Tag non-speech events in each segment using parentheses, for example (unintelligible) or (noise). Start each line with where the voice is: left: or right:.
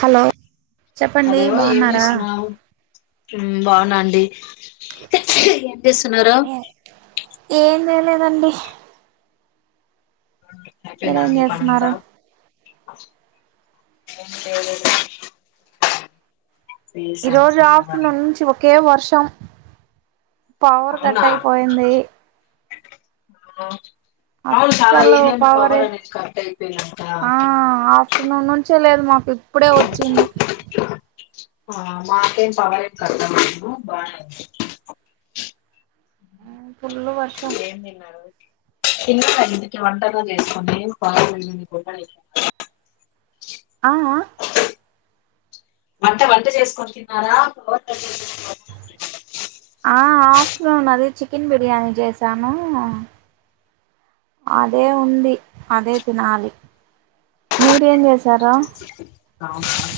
right: Hello చెప్పండి బాన్నారా
left: బాగున్నండి హాచ్చియ సున్నరు
right: లే లేదండిహ్ మీరేం చేస్నారు
left: ఎమ్ లేదు
right: ఈ రోజు
left: కదా.
right: ఆఫ్టర్నూనుంచి ఒకే వర్ష్ శం పవర్ కట్టైపోయింది
left: ఆ
right: అస్సలు పవరె
left: అనేది కట్ అయిపోయిందంట
right: ఆ ఆఫ్టర్నూన్ నుంచె లే మాకు ప్పుడే ఒచ్చింది
left: ఆ మాకేం పవరే కట్ లేదు బానే
right: ఫుల్లు వర్షం
left: ఏం (unintelligible)
right: ఆ అ
left: వంట వంట చేస్కొని తిన్నారా ఒ
right: ఆ ఆఫ్టర్నూన్ అది చికెన్ బిర్యానీ చేసానూ అదే ఉంది అదే తినాలి మీరెం చేస్
left: అవున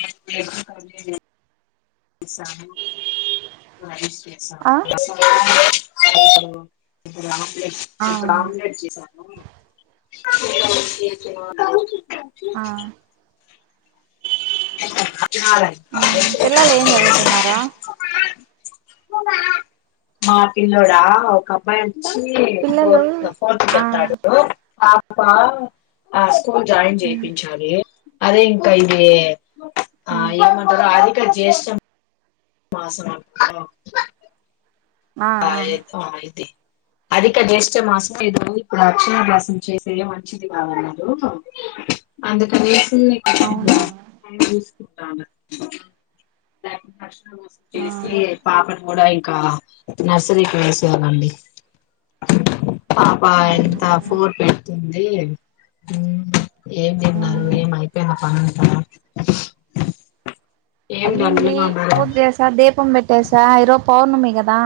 left: (unintelligible) రైస్
right: ఆ
left: సాను రసం (unintelligible) (unintelligible) లే
right: ఆ
left: ఇప్పుడు ఆమ్లెట్ చేసాను
right: ఆ పిల్లలు ఏం చదువుతున్నారా
left: మా పిల్లోడ ఒకబ్బాయి అన్
right: పిల్లలు
left: ఫోర్త్ ఫోర్త్
right: ఆ
left: చెప్తడు ఆ (inaudible) స్కూల్ జాయిన్
right: మ్
left: చేపించాలి అదే ఇంకా ఇద ఆ
right: మ్
left: ఏమంటారు ఆది కా జ్యేష్టం (inaudible) ఆ ఎతు అయితి అధిక జ్యేష్ట మాసం ఏదో ఇప్పుడు అక్షరాభ్యాసం చేసే మంచిది కాదన్నారు అందుకని (inaudible)
right: అవునా
left: (inaudible)
right: ఆ
left: చేసి పాప కూడా అయి ఆ నర్సరికి వేసవ అండి పాప
right: అవును
left: ఎంత ఫోర్ కెల్తుంది అయ్యేయం హ్మ్ ఏం తిన్నారు
right: మ్
left: ఏం అయిపోయిన పని ఏం డల్
right: అయ్యింది
left: గా ఉన్నారు
right: పూజుచేసా దీపం పెట్టసా ఈరోజు పౌర్ణమి కదా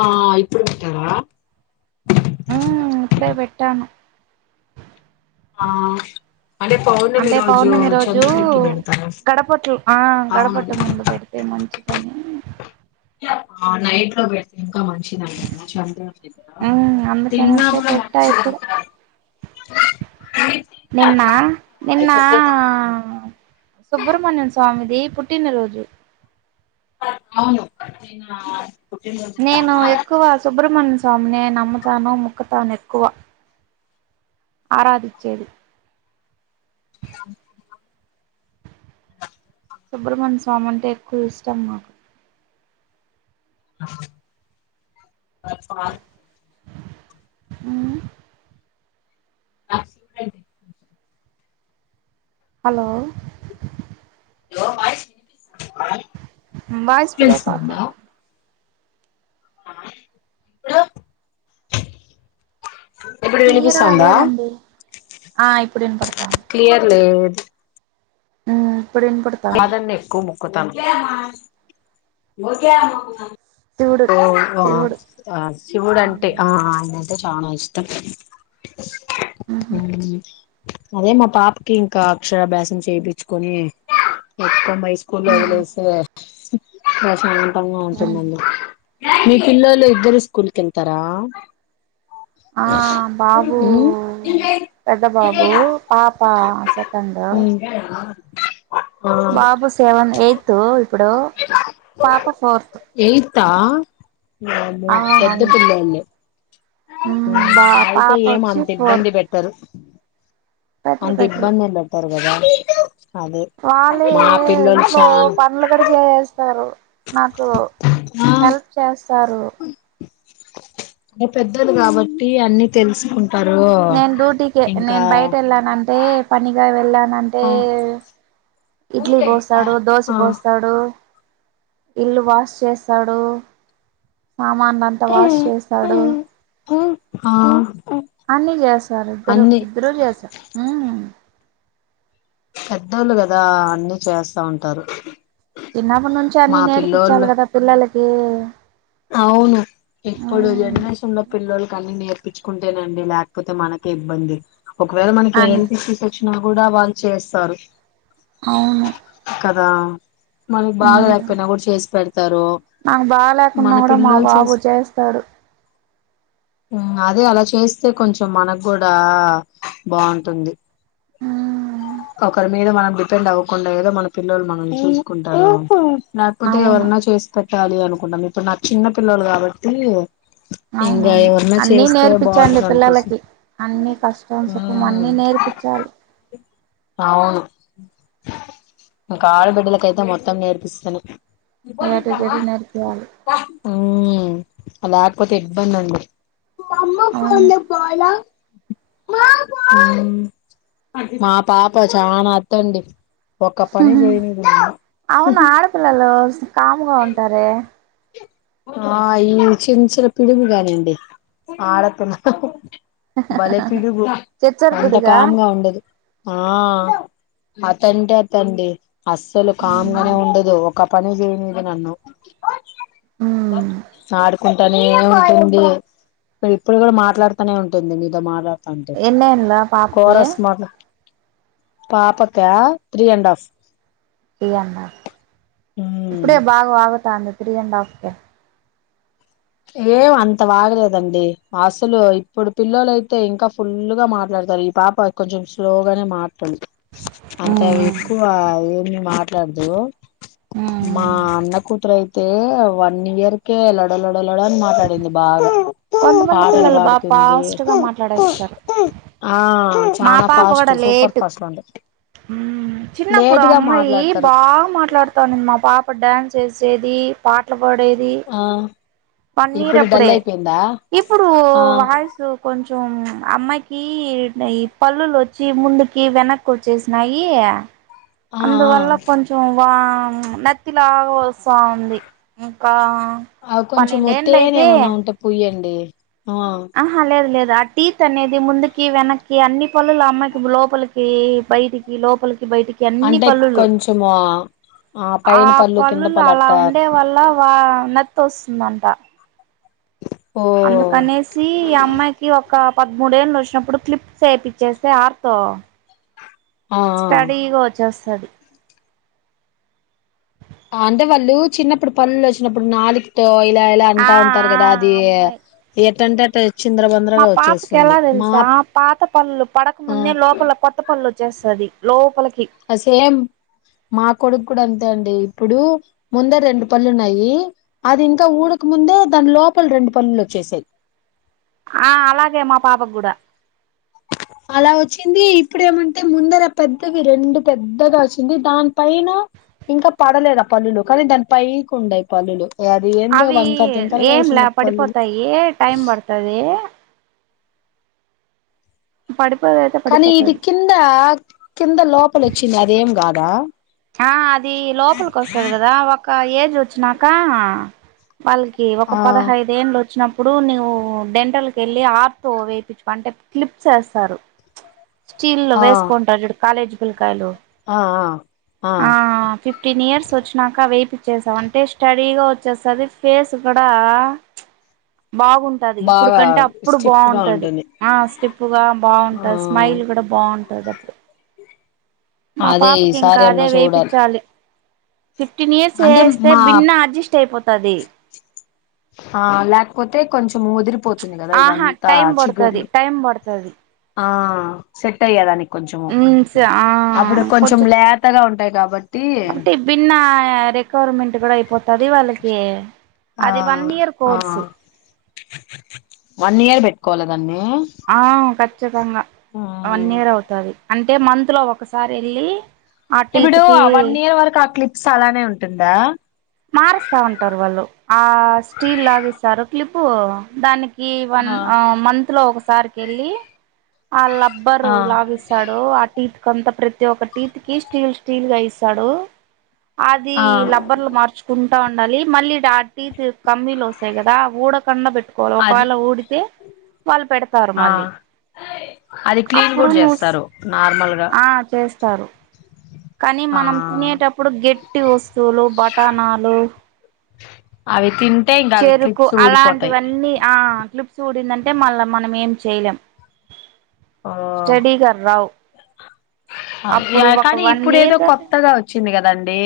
left: ఆ ఇప్పుడు పెట్టారా
right: హ్మ్ ఇప్పుడే పెట్టాను
left: ఆ అంటే పౌర్ణమి
right: అంటే
left: రోజు
right: పౌర్ణమి రోజు
left: చంద్రుడికి పెడతారా
right: గడపట్లు ఆ
left: అవును
right: గడపట్ ముందు పెడితే మంచిదని
left: ఆ నైట్లో పెడత ఆ మంచిదంటడి చంద్ర దగ్గర
right: మ్
left: తిన్నా
right: అందుకనేసే పెట్టా ఇప్పుడు
left: మంచింట
right: నిన్న
left: (unintelligible)
right: సుబ్రమణ్యం స్వామిది పుట్టినరోజు
left: అవును (unintelligible)
right: నేను ఎక్కువ సుబ్రమన్య సా స్వామినే నమ్ముతాను ముక్కతాను ఎక్కువ ఆరాధించేది సుబ్రమణ్య స్వామి అంటే ఎక్కువ ఇష్టం నాకు ఉమ్..
left: (inaudible)
right: హలో
left: హలో వాయిస్ వినిపిస్తుందా
right: వాయిస్
left: డిస్టబెన్స్
right: బ్రేక్
left: ఉందా
right: అవుతోంది
left: ఇప్పుడు ఇప్పుడు
right: క్లియర్ గా
left: వినిపిస్తుందా
right: లేదు అండి ఆ ఇప్పుడు ఇన్పడ్తాంది
left: క్లియర్ లేదు
right: ఆ ఇప్పుడు ఇన్పడ్తాంది
left: కొతాంది
right: శివుడు
left: ఓ
right: శివుడు
left: ఆ శివుడు అంటే ఆ
right: మ్మ్
left: అ చానా ఇష్టం
right: మ్మ్
left: ఉమ్ అదే మా పాపకి ఇంకా అక్షరాభ్యాసం చెపిచ్చుకొని చేత్తం మై స్కూల్ లో వదిలేసి ప్రసా తంగా
right: మ్మ్
left: వుంటుందండి మీ పిల్లోళ్ళు ఇద్దరు స్కూల్కి వెళ్తారా
right: ఆ బాబు
left: ఉమ్
right: పెద్ద బాబు పాప సెకండు
left: ఉమ్ ఆ
right: బాబు సెవెన్ ఎయిత్ ఇప్పుడు పాప ఫోర్త్
left: ఎయితా వామ్మో
right: ఆ
left: పెద్ద
right: అవును
left: పిల్ల అండి
right: బా
left: ఉమ్ అయితే
right: పాప
left: ఏమ
right: వచ్చి
left: అంత ఇబ్బంది
right: ఫోర్త్
left: పెట్టరు
right: బెటర్
left: అంత
right: బెటర్
left: ఇబ్బందిల్లో ఉంటారు గదా
right: వాళ్ళే
left: పిల్లోలు
right: ఇంట్లో
left: చానా
right: పనులు గూడా చేస్తారు నాకు
left: ఆ
right: హెల్ప్ చేస్త స్తారు
left: అంటే పెద్దది కాబట్టి అన్ని తెలుసుకుంటా
right: నేను డ్యూటీకి నేను బయట వెళ్ళాన అంటే పనిగా వెళ్ళాను అంటే
left: ఆ
right: ఇడ్లీ పోస్తాడు దోశ
left: ఆ
right: పోస్తాడు ఇల్లు వాష్ చేస్తాడు. సామాన్లు అంతా వాష్ చేస్తా డు.
left: ఉమ్ ఆ
right: అన్ని చేస్తారు ఇద్దరు
left: అన్ని
right: ఇద్దరు చేస్తారు. ఉహ్
left: పెద్దోళ్ళు కదా అన్ని చేస్తా ఉంటారు.
right: చిన్నప్పటి నుంచి అన్ని
left: మా
right: నేర్పించాలి
left: పిల్లోళ్ళు
right: కదా పిల్లల కి
left: అవును. ఇప్పుడు జనరేషన్ లో పిల్లలకన్ని నేర్ ప్పించుకుంటేనండి లేకపోతే మనకే ఇబ్బంది. ఒకవేళ మనకి
right: అన్
left: ఎం డిషిష్ వచ్చినా కూడా వాళ్ళు చేస్తారు.
right: అవును
left: కదా మనకి బాగా
right: ఉమ్
left: లేకపోయినా కూడా చేసి పెడతారు.
right: కున్నా
left: మన
right: కూడా మా
left: పిల్లలు
right: బాబు
left: చేసి
right: చేస్తాడు.
left: అదే అలా చేస్తే కొంచెం మనకు కూడా బాగుంటుంది.
right: మ్మ్
left: ఒకరి మీద మనం డిపెండ్ అవ్వకుండా. ఏదో మన పిల్లలు మనల్ని చూసుకుంటారు. లేకపోతే
right: అవును
left: ఎవరన్నా చేసిపే చాలి అనుకున్న మీ ఇప్పుడు నా చిన్న పిల్లలు కాబట్టి. ఉహ్
right: అన్ని నేర్పించండి. పిల్లలకి అన్ని కష్టం, సుఖం అన్ని
left: ఉమ్
right: నేర్పించాలి.
left: అవును ఇంకా ఆడ బిడ్డలకైతే మొత్తం నేర్పిస్తాను
right: ఏట జేడీ నరిపియాలి
left: హ లేకపోతే ఇబ్బంది అండి అమ్మా పా
right: అవును
left: ఉంట పోాల మా పాప చానా అత్తండి ఒక్క పని
right: హహహ
left: చేయనీదు నన్ను
right: అవును ఆడపిల్లల్లో కామ్గా ఉంటారే
left: ఆ ఈ చిన్ చిన్న పిడుగు గానిండి ఆడపిల్ల బలే పిడుగు
right: చిచ్చర
left: అంత
right: పిడుగా
left: కామ్ గా ఉండదు ఆ అతంటే అతండి అస్సలు కామ్ గా నే
right: మ్మ్
left: ఉండదు ఒక పని చేయనిది నన్ను సార్ కుంటానే ఉంటుంది. ఇప్పుడు కూడా మాట్లాడుతనే ఉంటుంది. మీతో మాట్లాడు
right: ఎన్నేళ్ళు ఆ పాపకి
left: పాపకి ఆ త్రీ అండ్ హఫ్
right: ఇయన్న ఇప్పుడే భాగ వాగుతాంది త్రీ అండ్ హాఫ్ కే
left: ఏం అంత బాగలేదండి అసలు ఇప్పుడు పిల్లోలయితే ఇంకా ఫుల్ గా మాట్లాడతారు, ఈ పాప కొంచెం స్లోగానే మాట్లా అంటే అవి
right: మ్మ్
left: ఎక్కువ ఏమి మా ట్లాడదు మా అన్న కూతురై తే వన్ ఇయర్ కె లోడ లొడ లొడ అని మాట్లాడింది బాగా
right: కొంతమంది
left: పాటలు
right: పిల్లలు బాగా
left: పాడుతుంది
right: పాజిటివ్ గా మాట్లాడేస్సరు
left: ఆ
right: మా
left: చానా
right: పాప
left: ఫాస్ట్
right: కూడా
left: సూపర్
right: లేటు
left: ఫాస్ట్ ఉంది లేటుగా మాట్లాడతారు
right: డ్యాన్స్ చేసేది పాట్ల వాడేది
left: ఆ
right: వన్ ఇయర్
left: ఇప్పుడు డల్
right: అప్పుడే
left: అయిపోయిందా
right: ఇప్పుడు
left: ఆ
right: వాయిసు కొంచెం చం అమ్మాకి ఈ పల్లులు వచ్చి ముందుకి వెనక్కు వచ్చేసినాయి.
left: ఆ
right: అందువల్ల కొంచం వా నత్తి లాగ వస్తా ఉంది ఇంకా
left: ఆ కొంచెం తేనె
right: పన్నెండేండ్లయితే
left: ఏమన్నా ఉంటే పుయ్యం డి
right: ఆహా లేదు లేదు ఆ టీత్ అనేది ముందుకి వెనక్కి అన్ని పళ్ళులు ఆ అమ్మాయికి లోపలికి బయటికి లోపలి బయటికి అన్ని
left: అంటే
right: పళ్ళులు,
left: కొంచెము
right: ఆ
left: పైన పళ్ళు కింద
right: పళ్ళులు
left: పళ్ళు
right: అలా
left: అట్ట
right: ఉండే వల్ళ వా నత్తి వస్తుందంట,
left: ఓ
right: అందుకనేసి ఈ అమ్మాయికి ఒక పద్మూడేళ్ళు వచ్చినప్పుడు క్లిప్స్ వేపిచ్చేస్తే ఆర్తో
left: ఆ ఆ
right: స్టడీ కోచ్చస్ చడి
left: అంటే వాళ్ళు చిన్నప్పుడు పళ్ళు వచ్చినప్పుడు నాలుకతో ఇలా ఇలా
right: ఆ
left: అంటా ఉంటారు కదా
right: ఆ
left: అది
right: అమ్మాయి
left: ఎట్టంటేట్
right: మా పాపకి ఎలా తెలుసా పాత పళ్ళు పడకముందే లోపల కొత్త పళ్ళు చ్చేస్తది లోపలికి
left: అ సేమ్ మా కొడుక్ కూడా అంతే అండి ఇప్పుడు ముందార రెండు పల్లున్నాయి అది ఇంకా ఊడక ముందే దాని లోపల రెండు పనులు వచ్చేసాయి
right: ఆహ్ అలాగే మా పాపకు కూడా
left: అలా వచ్చింది ఇప్పుడు ఏమంటే ముందర పెద్దవి రెండు పెద్దగా వచ్చింది దాని పైన ఇంకా పడలేదు ఆహ్ పల్లులు కానీ దాని పైకి ఉండయి పల్లులు అది ఏందో
right: అవి
left: వంకర టింకరగా
right: ఏంలా
left: వచ్చిన పల్లులు
right: పడిపోతాయి టైం పడుతది పడిపోదయితే
left: కానీ ఇది
right: పడిపోతది
left: కింద కింద లోపల వచ్చింది అదేం కాదా
right: ఆహ్ అది లోపలికి వస్తది కదా ఒక ఏ వచ్చనాకా వాళ్ళకి ఒక
left: ఆ
right: పదహైదు ఏళ్ళు వచ్చిన ఇప్పుడు నువ్ డెంటల్కి ఏళ్ళి ఆర్తో వేపించుకో అంటే క్లిప్స్ ఏస్తారు స్టీల్ లో వేసుకుఉంటారు చూడు కాలేజీ పిల్లకాయలు
left: ఆహ్ ఆఆహ్
right: ఆహ్ ఫిఫ్టీన్ ఇయర్స్ వచ్చినక వయి చ్చేసాం అంటే స్టడీగా వచ్చేస్తది ఫేస్ కూడా బాగుంటది ఇప్పుడు
left: బాగా
right: కంటే అప్పుడు
left: స్టిఫ్ గా
right: బాగుంటది
left: ఉంటుంది
right: ఆహ్ స్టిప్ గా
left: ఆ
right: బాగుంటది స్మైల్ కూడా బా (unintelligible) మా
left: అదే
right: పాపకి ఇన్
left: ఈసారి అన్న
right: కాదే
left: చూడాలి
right: వేయిపిన్చాలి ఫిఫ్టీన్ ఇయర్స్
left: అంటే
right: ఏయేస్తే
left: మా
right: భిన్న అడ్జస్ట్ అయిపోతది
left: ఆహ్ లేకపోతే కొంచెం ఓదిరిపో
right: ఆహా టైమ్ పడతది టైమ్ పడతది
left: ఆహ్ సెట్ అయ్యే దానికి కొంచెము
right: మ్మ్ స ఆ
left: అప్పుడు కొంచెం లేతగా ఉం బట్ (unintelligible)
right: అంటె భిన్న రికవర్మెంట్ కూడా ఇయిపో అది వాళ్ళకి అది వన్
left: ఆహ్
right: ఇయర్ కోర్సు
left: ఆహ్ వన్ ఇయర్ కోలా దాని
right: ఆహ్ కచితంగా వన్ ఇయర్ అవుతది అంటే మంత్ లో ఒకసారి ఏళ్ళి
left: ఇప్పుడు వన్ ఇయర్ వరకు ఆహ్ క్లిప్స్ అలానే ఉంటుందా
right: మారుస్తా ఉంటారు వాళ్ళు ఆహ్ స్టీల్ లాగి ఇస్తారు క్లిప్పు దాని ఈ వన్
left: ఆ
right: మంత్ లో ఒక సార్కి వెళ్ళ ఆ
left: ఆ
right: లబ్బరు లాభిస్తాడు ఆ టీత్కంత ప్రతి ఒక తికి స్టీల్ స్టీల్ గా ఇస్తాడు అది
left: ఆ
right: లబ్బర్లు మార్చ తంటా ఉండాలి మళ్ళీ టి కమ్మీలు వస్తాయి కదా ఊడకండా పెట్
left: అది
right: కొలవకాయలు ఊడితే వాళ్ళు పెడతారు
left: ఆ
right: మళ్ళీ
left: అది క్లీన్
right: అప్పుడు
left: కూడా
right: నువ్వు
left: చేస్తారు నార్మల్గా
right: ఆ చేస్త స్తారు కానీ
left: ఆ
right: మనం తినేటప్పుడు గట్టి వస్తువులు బటానాాలు
left: అవి తన్
right: చెరుకు అలాంటివన్నీ ఆ క్లిప్స్ కూఊడిందంటే మళ్ళా మనం ఏం చేయాల్ం
left: ఓ
right: స్టడీ గా రావ్
left: అ కానీ
right: వన్
left: ఇప్పుడు ఏదో కొత్తగా వచ్చింది కదా అండి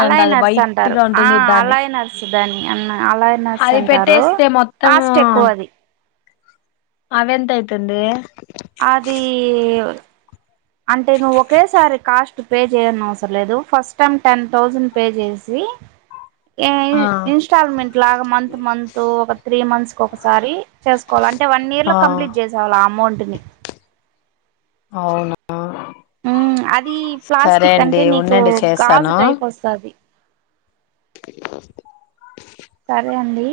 right: అలాయ్ నర్స్ అంటారు ఆ
left: దాన్ని
right: అలాయ్ నర్స్ దాని అ అలాయ నర్స్
left: అది
right: అంటారు
left: పెట్టేస్తే మొత్తం
right: కాస్ట్ ఎక్కువ అది
left: అవె ఎంతయితుంది
right: అది అంటే నువ్వు ఒకేసారి కాస్ట్ పే చేయని అవసరం లేదు first time ten thousand pay చేసి
left: ఆ
right: ఇన్స్టాల్మెంట్ లాగా మంత్ మంత్ ఒక త్రీ మంత్స్ క ఒకసారి చేసుకోవాలి అంటే వన్ ఇయర్ లో
left: ఆ
right: కంప్లీట్ చేసేవాలి ఆ అమౌంట్
left: అవునా
right: ఉ అది
left: సరే
right: ప్లాస్టిక్
left: అండి
right: అంటే నీకు
left: ఉండండి
right: గాజు
left: చేస్తాను
right: టైప్ వస్తుది సరే అండి